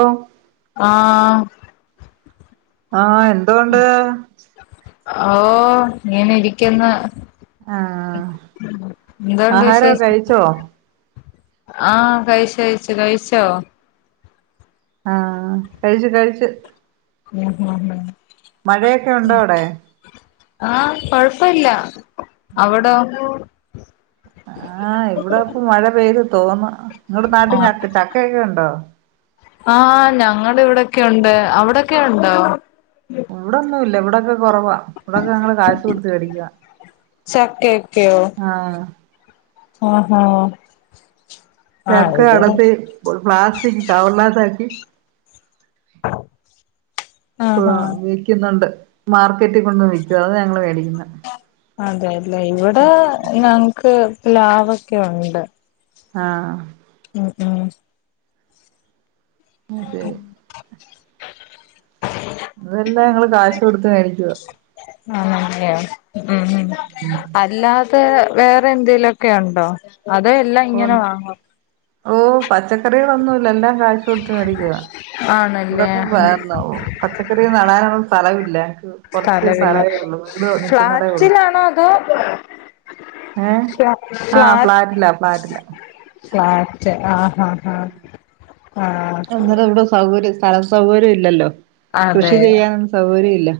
ഓ ആഹ് ആ എന്തൊണ്ട് ഓ ഇങ്ങനെരിക്ക്ന്ന് ആഹ് ന്തോണ്ട് വിശേ ആഹാരൊക്കെ കഴിച്ചോ ആ കഴിച്ചു കഴിച്ചു കഴിച്ചോ ആഹ് കഴിച്ചു കഴിച്ചു [inaudible] മഴയൊക്കെ ഉണ്ടോ അവടെ ആഹ് കൊഴപ്പല്ല അവടൊ ആ ഇവിടെപ്പ മഴ പെയ്തു തോന്ന് ങ്ങടെ നാട്ട് ചക്കയൊക്കെ ഉണ്ടോ ആ ഞങ്ങടെ ഇവിടെക്കൊണ്ട് അവിടൊക്കെ ണ്ടോ ഇവിടൊന്നും ഇല്ല ഇവിടൊക്കെ കൊറവാ ഇവിടൊക്കെ ഞങ്ങള് കാശ് കൊടുത്ത് വേടിക്കാ ആഹ് ആഹ ചക്ക കടത്തി പ്ലാസ്റ്റിക് കവർനാത്താക്കി ആഹാ ആഹ് വിക്കുന്നുണ്ട്, മാർക്കറ്റിൽ കൊണ്ട് വിൽക്കും അത ഞങ്ങൾ മേടിക്കുന്നെ അതെയല്ലേ ഇവിടെ ഞങ്ങക്ക് പ്ലാവൊക്കെ ഉണ്ട് ആഹ്, ഉം ഉം അതെ ഇതെല്ലാം ഞങ്ങള് കാശ് കൊടുത്ത് മേടിക്കുവ ആണ് ലെ ഉം ഉം അല്ലാതെ വേറെ എന്തേലൊക്കെ ഉണ്ടോ അത് എല്ലാം ഇങ്ങനെ വാങ്ങോ? ഓഹ് പച്ചക്കറികളൊന്നുംല്ല എല്ലാം കാശ് കൊടുത്ത് മേടിക്കുവ ആണല്ലേ ഇവിടൊക്കെ വേർനോ പച്ചക്കറി നടാനുള്ള സ്ഥലവില്ല കൊറച്ച് സ്ഥലവില്ല സ്ഥലമേ ഉള്ളു വീട് നിക്കുന്നതേ ഉള്ളു, ഫ്ലാറ്റിലാണോ അതോ ഏഹ് ഫ്ലാ ആഹ് ഫ്ളാറ്റിലാ ഫ്ളാറ്റില ഫ്ലാറ്റ് ആഹ് ആഹ് ആഹ് ആഹ് അന്നേരം ഇവിടെ സൗകര്യം സ്ഥലം സൗകര്യം ഇല്ലല്ലോ കൃഷി അതെ ചെയ്യാനൊന്നും സൗകര്യ ഇല്ല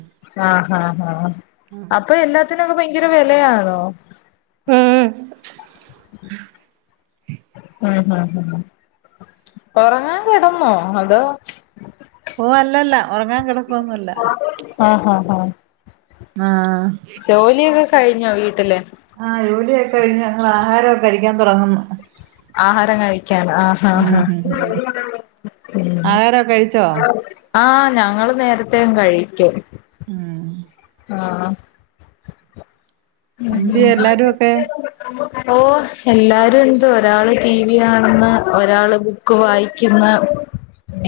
പ്പൊ എല്ലാത്തിനൊക്കെ ഭയങ്കര വിലയാണോ? ഉം ഉം ഹ് ഹ് ഒർങ്ങൻ കിടന്നോ അതോ? ഒഹ് അല്ലല്ല ഉറങ്ങാൻ കിടക്കൊന്നല്ല ആഹ് ആഹ് ആഹ് ആഹ് ആഹ് ജോലിയൊക്കെ കഴിഞ്ഞോ വീട്ടിലെ ആഹ് ജോലിയൊക്കെ കഴിഞ്ഞ് ഞങ്ങൾ ആഹാരം ഒക്കെ കഴിക്കാൻ തുടങ്ങുന്ന് ആഹാരം കഴിക്കൻ ആഹഹാ ആഹാരം ഒക്കെ കഴിച്ചോ ആഹ് ഞങ്ങള് നേരത്തേ അങ് കഴിക്കും ഉം ആഹ് എന്ത്യേ ഉം എല്ലാരും ഒക്കെ [inaudible] ഓ എല്ലാരും എന്ത് ഒരാള് ടി വി ആണെന്ന് ഒരാള് ക്ക് വായിക്കുന്ന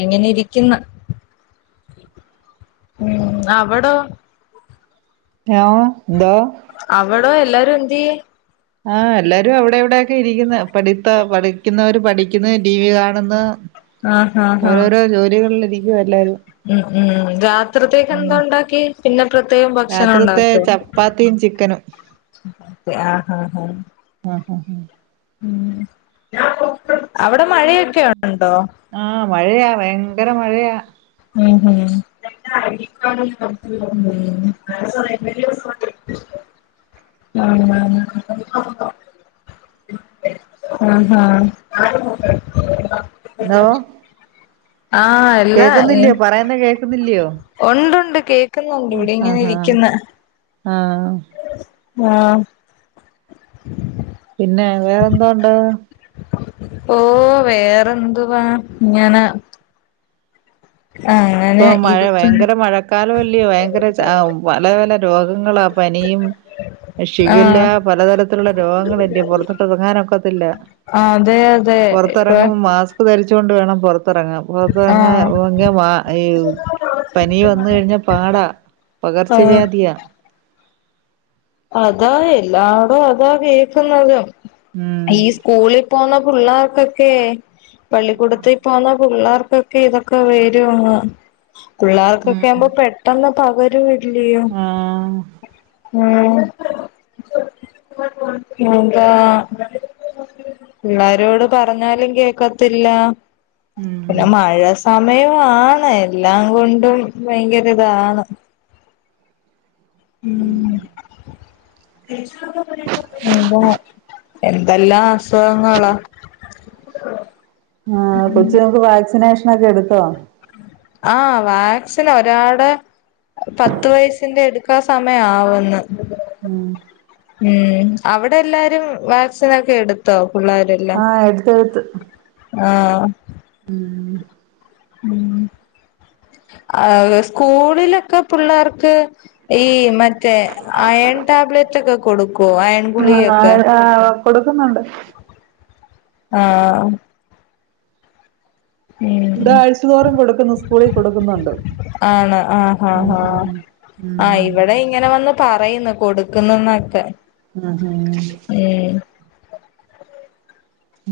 ഇങ്ങനെ ഇരിക്ന്നു ഉം അവടോ എവ ദ അവടോ എല്ലാരും എന്തിയെ ആഹ് എല്ലാരും അവിടെ എവിടെക്കെ ഇരിക്കുന്ന പഠിത്ത പഠിക്കുന്നവര് പഠിക്കുന്ന ടി വി കാണുന്ന് ആഹ് ആഹ് ആഹ് ഓരോരോ ജോലികളിലിരിക്കുവാ എല്ലരും ഉം ഉം രാത്രിതേക് എന്താ ഉണ്ടാക്കി പിന്നെ പ്രത്യേകം ഭക്ഷണം രാത്രിത്തെ ഉണ്ടാക്ക ചപ്പാത്തിയും ചിക്കനും ആഹ് ആ ഹ ഹാ അവിടെ മഴയൊക്കെ ഉണ്ടോ ആഹ് മഴയാ ഭയങ്കര മഴയാ ഉം ഹും [unintelligible] ആഹ് അഹ് ആഹ് ഹലോ ആഹ് എ കേക്കുന്നില്ലയോ പറയുന്ന കേൾക്കുന്നില്ലയോ ഉണ്ട് ഉണ്ട് കേക്ക് ആഹ് ഹഹാ ആഹ് ആഹ് പിന്നെ വേറെന്തോണ്ട് ഓഹ് വേറെന്തുവാ ങ്ങന ഇപ്പൊ മഴ ഇരിക്കുന്നു വയങ്കര മഴക്കാലോല്ലേ വയങ്കര ചാ പല പല രോഗങ്ങളാ പനിയും ഷിഗല്ല ആഹ് പലതരത്തിലുള്ള രോഗങ്ങളല്ലേ പൊറതോട്ട് ഇറങ്ങാനൊക്കത്തില്ല ആഹ് അതെ അതെ ഇപ്പൊ പുറത്തിറങ്ങുമ്പോ മാസ്ക് ധരിച്ചോണ്ട് വേണം പുറത്തിറങ്ങാൻ പുറത്തിറങ്ങാ ആഹ് [unintelligible] മാ ന് പനി വന്ന് കഴിഞ്ഞാ പാടാ ആഹ് പകർച്ചവ്യാധിയാ അതാ എല്ലാടും അതാ കേൾക്കുന്നത് ഉം ഈ സ്കൂളിൽ പോണ പിള്ളേർക്കൊക്കെ പള്ളിക്കൂടത്തി പോന്ന പിള്ളേർക്കൊക്കെ ക്കെ ഇതൊക്കെ വരു പിള്ളേർക്കൊക്കെ ഉം ആവുമ്പോ പെട്ടെന്ന് പകരും ഇല്ലയോ ആഹ് ഉം എന്താ പിള്ളാരോട് പറഞ്ഞാലും കേക്കത്തില്ല ഉം പിന്നെ മഴ സമയവാണ് എല്ലാം കൊണ്ടും ഭയങ്കരതാണ് ഉം ന്ത എന്തെല്ലാം അസുഖങ്ങളാ ആഹ് കൊച്ചിങ്ങൾക് വാക്സിനേഷൻ ഒക്കെ എടുത്തോ ആഹ് വാക്സിൻ ഒരാടേ പത്ത് വയസിന്റെ എടുക്കാൻ സമയം ആവന്ന് ഉം ഉം അവിടെ എല്ലാരും വാക്സിനൊക്കെ എടുത്തോ പിള്ളേർ ആഹ് എടുത്ത് എടുത്ത് ആഹ് ഉം ഉം ആഹ് സ്കൂളിലൊക്കെ പിള്ളേർക്ക് ഈ മറ്റേ അയൺ ടാബ്ലെറ്റ് ഒക്കെ കൊടുക്കു അയ ആഹ് ആഹ് കൊടുക്കുന്നുണ്ട് ആഹ് ഇവിടെ ഉം ആഴ്ചതോരം കൊടുക്കുന്നു സ്കൂളിൽ കൊടുക്കുന്നുണ്ട് ആണ് ആഹ് ഹാ ഹാ ഉം ആഹ് ഉം ഇവിടെ ഇങ്ങനെ വന്ന് പറയുന്നു കൊടുക്കുന്നുന്നൊക്കെ എഹ് ഏഹ് ഏഹ്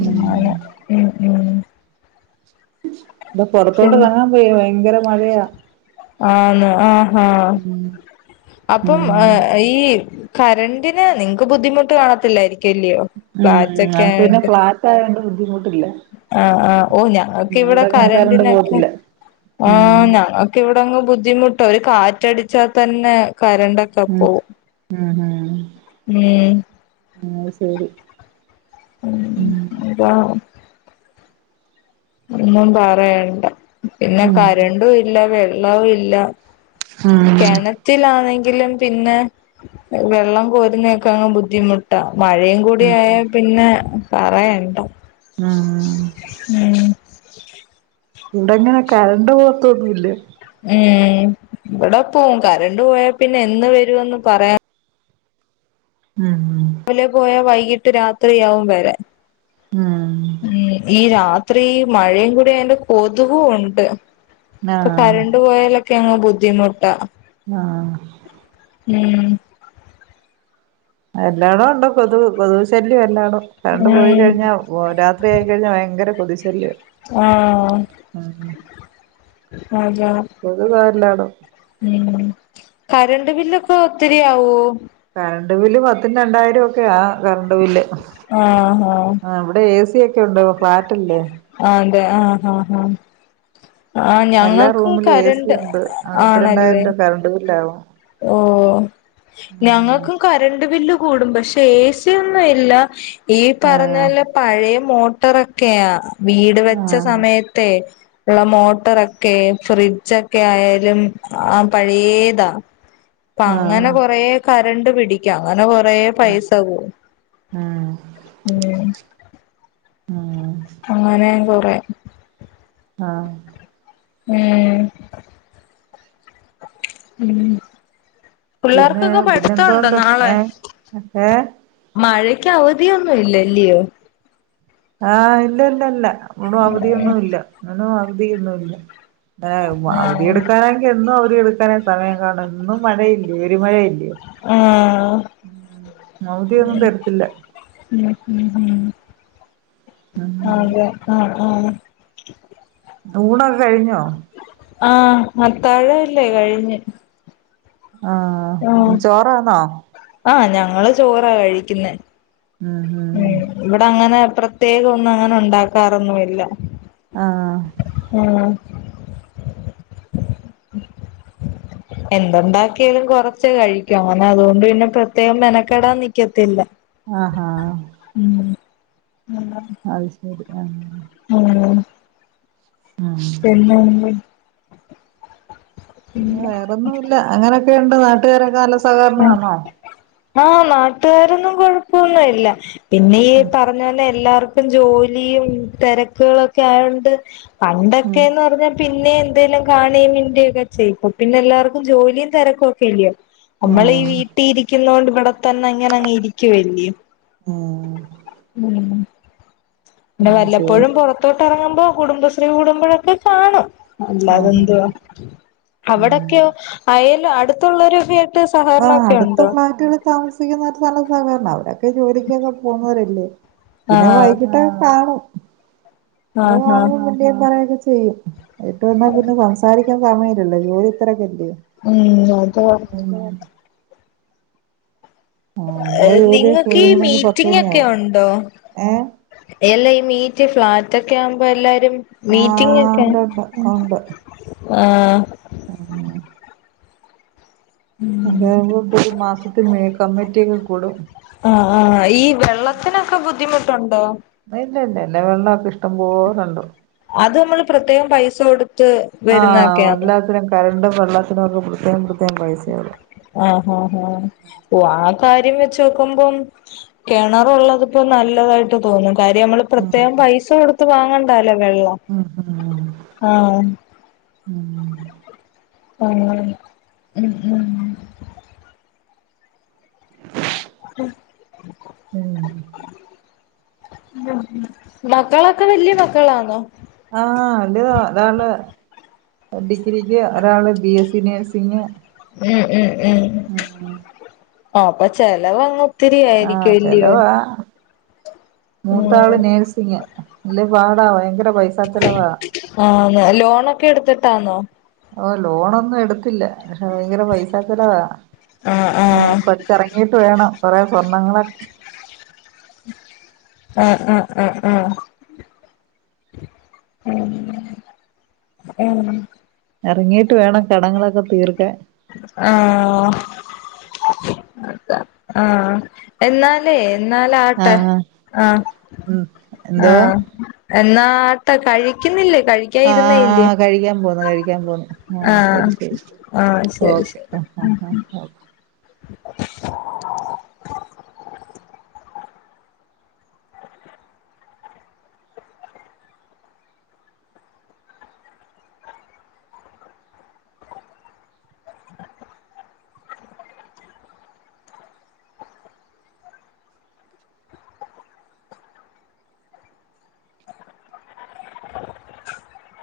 ഉം ഉം ഉം ഇപ്പ പുറത്തോട്ട് പിന്നെ ഇറങ്ങാൻ പേ ഭയങ്കര മഴയാ ആന്ന് ആഹ് ഹാ ഉം അപ്പം ഉം ഏഹ് ഈ കരന്റിന് നിങ്ങക്ക് ബുദ്ധിമുട്ട് കാണത്തില്ലായിരിക്കുല്ലയോ ഉം നമുക്ക് പിന്നെ ഫ്ളാറ്റ് ആയോണ്ട് ബുദ്ധിമുട്ടില്ല ആഹ് ആ ഓ ഞങ്ങൾക്ക് ഉം ഇവിടെ അങ്ങനെ കറണ്ട് കരണ്ടിനൊക്കെ പോകത്തില്ല ആ ഉം ഞങ്ങ ഇവിടെങ്ങ് ബുദ്ധിമുട്ട ഒരു കാറ്റടിച്ചാൽ തന്നെ കരണ്ടക്കെ ഉം ഉം ഉം ഉം ആയ്ശരി ഉം [unintelligible] ഒന്നും പറയണ്ട പിന്നെ ഉം കരണ്ടും ഇല്ല വെള്ളവും ഇല്ല ഉം കിണ ത്തിാണെങ്കിലും പിന്നെ വെള്ളം കോരുന്നൊക്കെ അങ് ബുദ്ധിമുട്ടാ മഴയും ഉം കൂടിയായ പിന്നെ പറയണ്ട ഉം ഉം ഇവിടെങ്ങനെ കരണ്ട് പോവത്തൊന്നുല്ല ഉം ഇവിടെ പോവും കരണ്ട് പോയാൽ പിന്നെ എന്ന് വരുന്ന് പറയാൻ ഉം രാവിലെ പോയാ വൈകിട്ട് രാത്രിയാവും വരാൻ ഉം ഉം ഈ രാത്രി മഴയും കൂടി അതിന്റെ കൊതുവ ഉണ്ട് ഇപ്പൊ ആഹ് കരണ്ട് പോയാലൊക്കെ അങ്ങ് ബുദ്ധിമുട്ടാ ആഹ് ഉം എല്ലാടോ ഉണ്ടോ കൊതുവ കൊതുവു ശല്യം എല്ലാടോ കറണ്ട് പോയി ഉം കഴിഞ്ഞാൽ രാത്രി ആയിക്കഴിഞ്ഞാൽ ഭയങ്കര കൊതിശല്യ ആഹ് ഉം അതാ കൊതുക എല്ലാടം ഉം കറണ്ട് ബില്ലൊക്കെ ഒത്തിരിയാവോ കറണ്ട് ബില് പത്തിന് രണ്ടായിരം ഒക്കെയ കറണ്ട് ബില് ആഹ് ആഹ് ആഹ് ഇവിടെ എ സി ഒക്കെ ഉണ്ട് ഫ്ളാറ്റ്ല്ലേ ആഹ് അതെ ആഹ് ആഹ് ആഹ് ആഹ് എല്ലാ ഞങ്ങൾക്കും റൂമിലും കരണ്ട് ആണല്ലേ കരണ്ട ബില്ലാവോ ഓഹ് ഞങ്ങക്ക് കറണ്ട് ബില്ല് കൂടും പക്ഷെ എ സി ഒന്നും ഇല്ല ഈ പറഞ്ഞതല്ല പഴയ മോട്ടറൊക്കെയാ വീട് വെച്ച ആഹ് സമയത്ത ഉള്ള മോട്ടറൊക്കെ ഫ്രിഡ്ജൊക്കെ ആയാലും ആ പഴയതാ പ്പ ആഹ് അങ്ങന ആഹ് കൊറെ കരണ്ട് പിടിക്കാം അങ്ങന കൊറെ ഉം പൈസ പോവും ഉം ഉം അങ്ങനേം കൊറേ ആഹ് ങേഹ് ഉം പിന്നെ പിള്ളേർക്കൊക്കെ പഠിത്തമുണ്ടോ പിന്നെന്തോണ്ട് ഏഹ് ഏഹ് മഴക്കവധിയൊന്നും ഇല്ലല്ലിയോ ആഹ് ഇല്ല ഇല്ല ഇല്ല [unintelligible] അവധിയൊന്നു ഇല്ല [unintelligible] അവധിയൊന്നു ഇല്ല ആഹ് അവധി ആഹ് എടുക്കാനെങ്കി എന്നും അവധി എടുക്കാനെ സമയം കാണു എന്നും മഴയല്ലെ ഇടി മഴയല്ലെ ആഹ് ഉം അവധിയൊന്നും തെര്ത്തില്ല ഉം [unintelligible] ഊണഓക്കേ കഴിഞ്ഞോ? ആഹ് അത്താഴല്ലെ കഴിഞ്ഞ് ആഹ് അപ്പം ചോറാന്നോ ആഹ് ഞങ്ങള് ചോറാ കഴിക്കുന്നെ ആഹ് ആഹ് ഉം ഇവട അങ്ങനെ പ്രത്യേകം ഒന്നും അങ്ങന ഉണ്ടാക്കാറൊന്നുമില്ല ആഹ് ആഹ് എന്തുണ്ടാക്കിയെലും കൊറച്ചെ കഴിക്കു അങ്ങന അതുകൊണ്ട് പിന്നെ പ്രത്യേകം മെനക്കെടാൻ നിക്കത്തില്ല ആഹ് ആഹ് ഉം [inaudible] അത് ശരി ആഹ് ഉം ആഹ് [inaudible] പിന്നെന്ത്പറ്റി പിന്നെ വേറെന്നൂല്ല അങ്ങനെക്കെണ്ട് നാട്ടുകാരൊക്ക നല്ല സഹകരണം എന്ത് ആണോ ആഹ് നാട്ടുകാരൊന്നും കൊഴപ്പൊന്നൂല്ല പിന്നെ ഈ ഉം പറഞ്ഞ തന്ന എല്ലാർക്കും ഇപ്പം ജോലിയും തെരക്കുകളൊക്ക ആയൊണ്ട് ഉം പണ്ടൊക്കെന്ന് പറഞ്ഞാൽ പിന്നെ എന്തെലും കാണെയും മിണ്ടിയൊക്ക ചെയ്യും ഇപ്പൊ പിന്നെ എല്ലാർക്കും ജോലിയും തെരക്കു ഒക്കെഇല്ലേ നമ്മള് ഈ ഉം വീട്ടീ ഇരിക്കുന്നോണ്ട് ഇവട തന്ന ഇങ്ങനെങ്ങ് ഇരിക്കുവല്ലെ ഉം ഉം പിന്ന അത് ശരി വല്ലപ്പോഴും പൊറത്- പുറത്ത്എറങ്ങുമ്പോ കുടുംബശ്രീ കൂടുമ്പഴൊക്കെ കാണും ആഹ് അല്ലാതെന്തുവ ഉം അവിടെക്കെയോ അയല് അടുത്തൊള്ളൊരുവേ ട്ട് സഹകരണൊക്കെണ്ടോ താമസിക്കുന്നവര് നല്ല സഹകരണ അവരൊക്കെ ജോലിക്കൊക്കെ പോന്നോരല്ലെ പിന്നെ ആഹ് വൈകിട്ട് ക്കെ കാണും പിന്നെ ആഹ് ആഹ് കാണുമ്പം മിണ്ടിയേം പറയൊക്കെ ചെയ്യും അട്ത്ത് വന്നാ പിന്നെ സംസാരി ഇരിക്കാൻ സമയ്ല്ലല്ലോ ജോലി തിരക്കെത്തി ഉം അതാ [unintelligible] [inaudible] ആഹ് അ നമ്മളെ ജോലിയൊക്കെ നിങ്ങക്ക് ഈ ഒതുങ്ങണെങ്കി പത്ത് മീറ്റിംങേക്കെഉ മണിയാവും ണ്ടോ ഏഹ് എല്ലാ ഈ മീറ്റ് ഫ്ലാറ്റ് ഒക്കെ ആവുമ്പ എല്ലാരും ആഹ് മീറ്റിങ്ങെക്കെ ഉണ്ട് ഉണ്ട് ഉണ്ട് ആഹ് [unintelligible] അതാ ഉമ്പോൾ ഇപ്പ ഒര് മാസത്തി മെ കമ്മിറ്റിക്കെ കൂടും ആഹ് ആഹ് ഈ വെള്ളത്തിനൊക്ക ബുദ്ധിമുട്ടൊണ്ടോ ഇല്ല ല്ല ല്ല വെള്ളമൊക്കെ ഇഷ്ടം പോലണ്ട് അത് മ്മൾ പ്രത്യേകം പൈസ കൊടുത്ത് വരുന്നതൊക്കെയാണ് കരണ്ടും വെള്ളത്തിനവർക്ക് പ്രത്യേം പ്രത്യകം പൈസയള്ളൂ ആഹഹാ ആാ ഓ ആ കാര്യം വെച്ച് നോക്കുമ്പോം കിണറുള്ളതിക്ക് നല്ലതായിട്ട് തോന്നും കാര്യം നമ്മൾ പ്രത്യേകം ഉം പൈസ കൊടുത്ത് വാങ്ങണ്ടല്ലോ വെള്ളം ഉം ഹ [inaudible] ആഹ ഉം ഉം ഉം ഉം ഉം മക്കളൊക്കെ വല്യ മക്കളാണോ ആഹ് വല്ത ഒരാൾ ഡിഗ്രിക്ക് ഒരാള് ബി എസ് സി നേഴ്സിങ് ഉം ഉം ഉം ഉ ആപ്പൊ ചെിലവ്ങ്ങ ഒത്തിരി ആഹ് ആയിരിക്കും ഇല്യോ ചെലവാ മൂത്താള് നേഴസിങ്ങ ഇല്ലേ പാടാ ഭയങ്കര പൈസാ ചെലവാ ആഹ് ലോണൊക്കെ എടുത്തിട്ടാന്നോ ഓ ലോണൊന്നും എടുത്തില്ല പക്ഷെ ഭയങ്കര പൈസ ചലവാ ആ ആ അത്പ ഇറങ്ങിയിട്ട് വേണം കുറെേ സ്വർണ്ണങ്ങളൊക്കെ അഹ് അഹ് അഹ് ആഹ് ഉം ഉം ഇറങ്ങീട്ട് വേണം കടങ്ങളൊക്കെ തീർക്കാൻ ആഹ് അത ആഹ് എന്നാലേ എന്നാല ആട്ടെ ആഹ് അ ഉം എന്തോ ആഹ് എന്നാട്ടാ കഴിക്കുന്നില്ലേ കഴി ആഹ് കഴിക്കാൻ പോന്നു കഴിക്കാൻ പോന്നു ആ ആഹ് ശരി ശരി ശരി ആ ശരി ഓക്കെ ശരി ഉം ആഹ് ആഹ് [unintelligible] [unintelligible]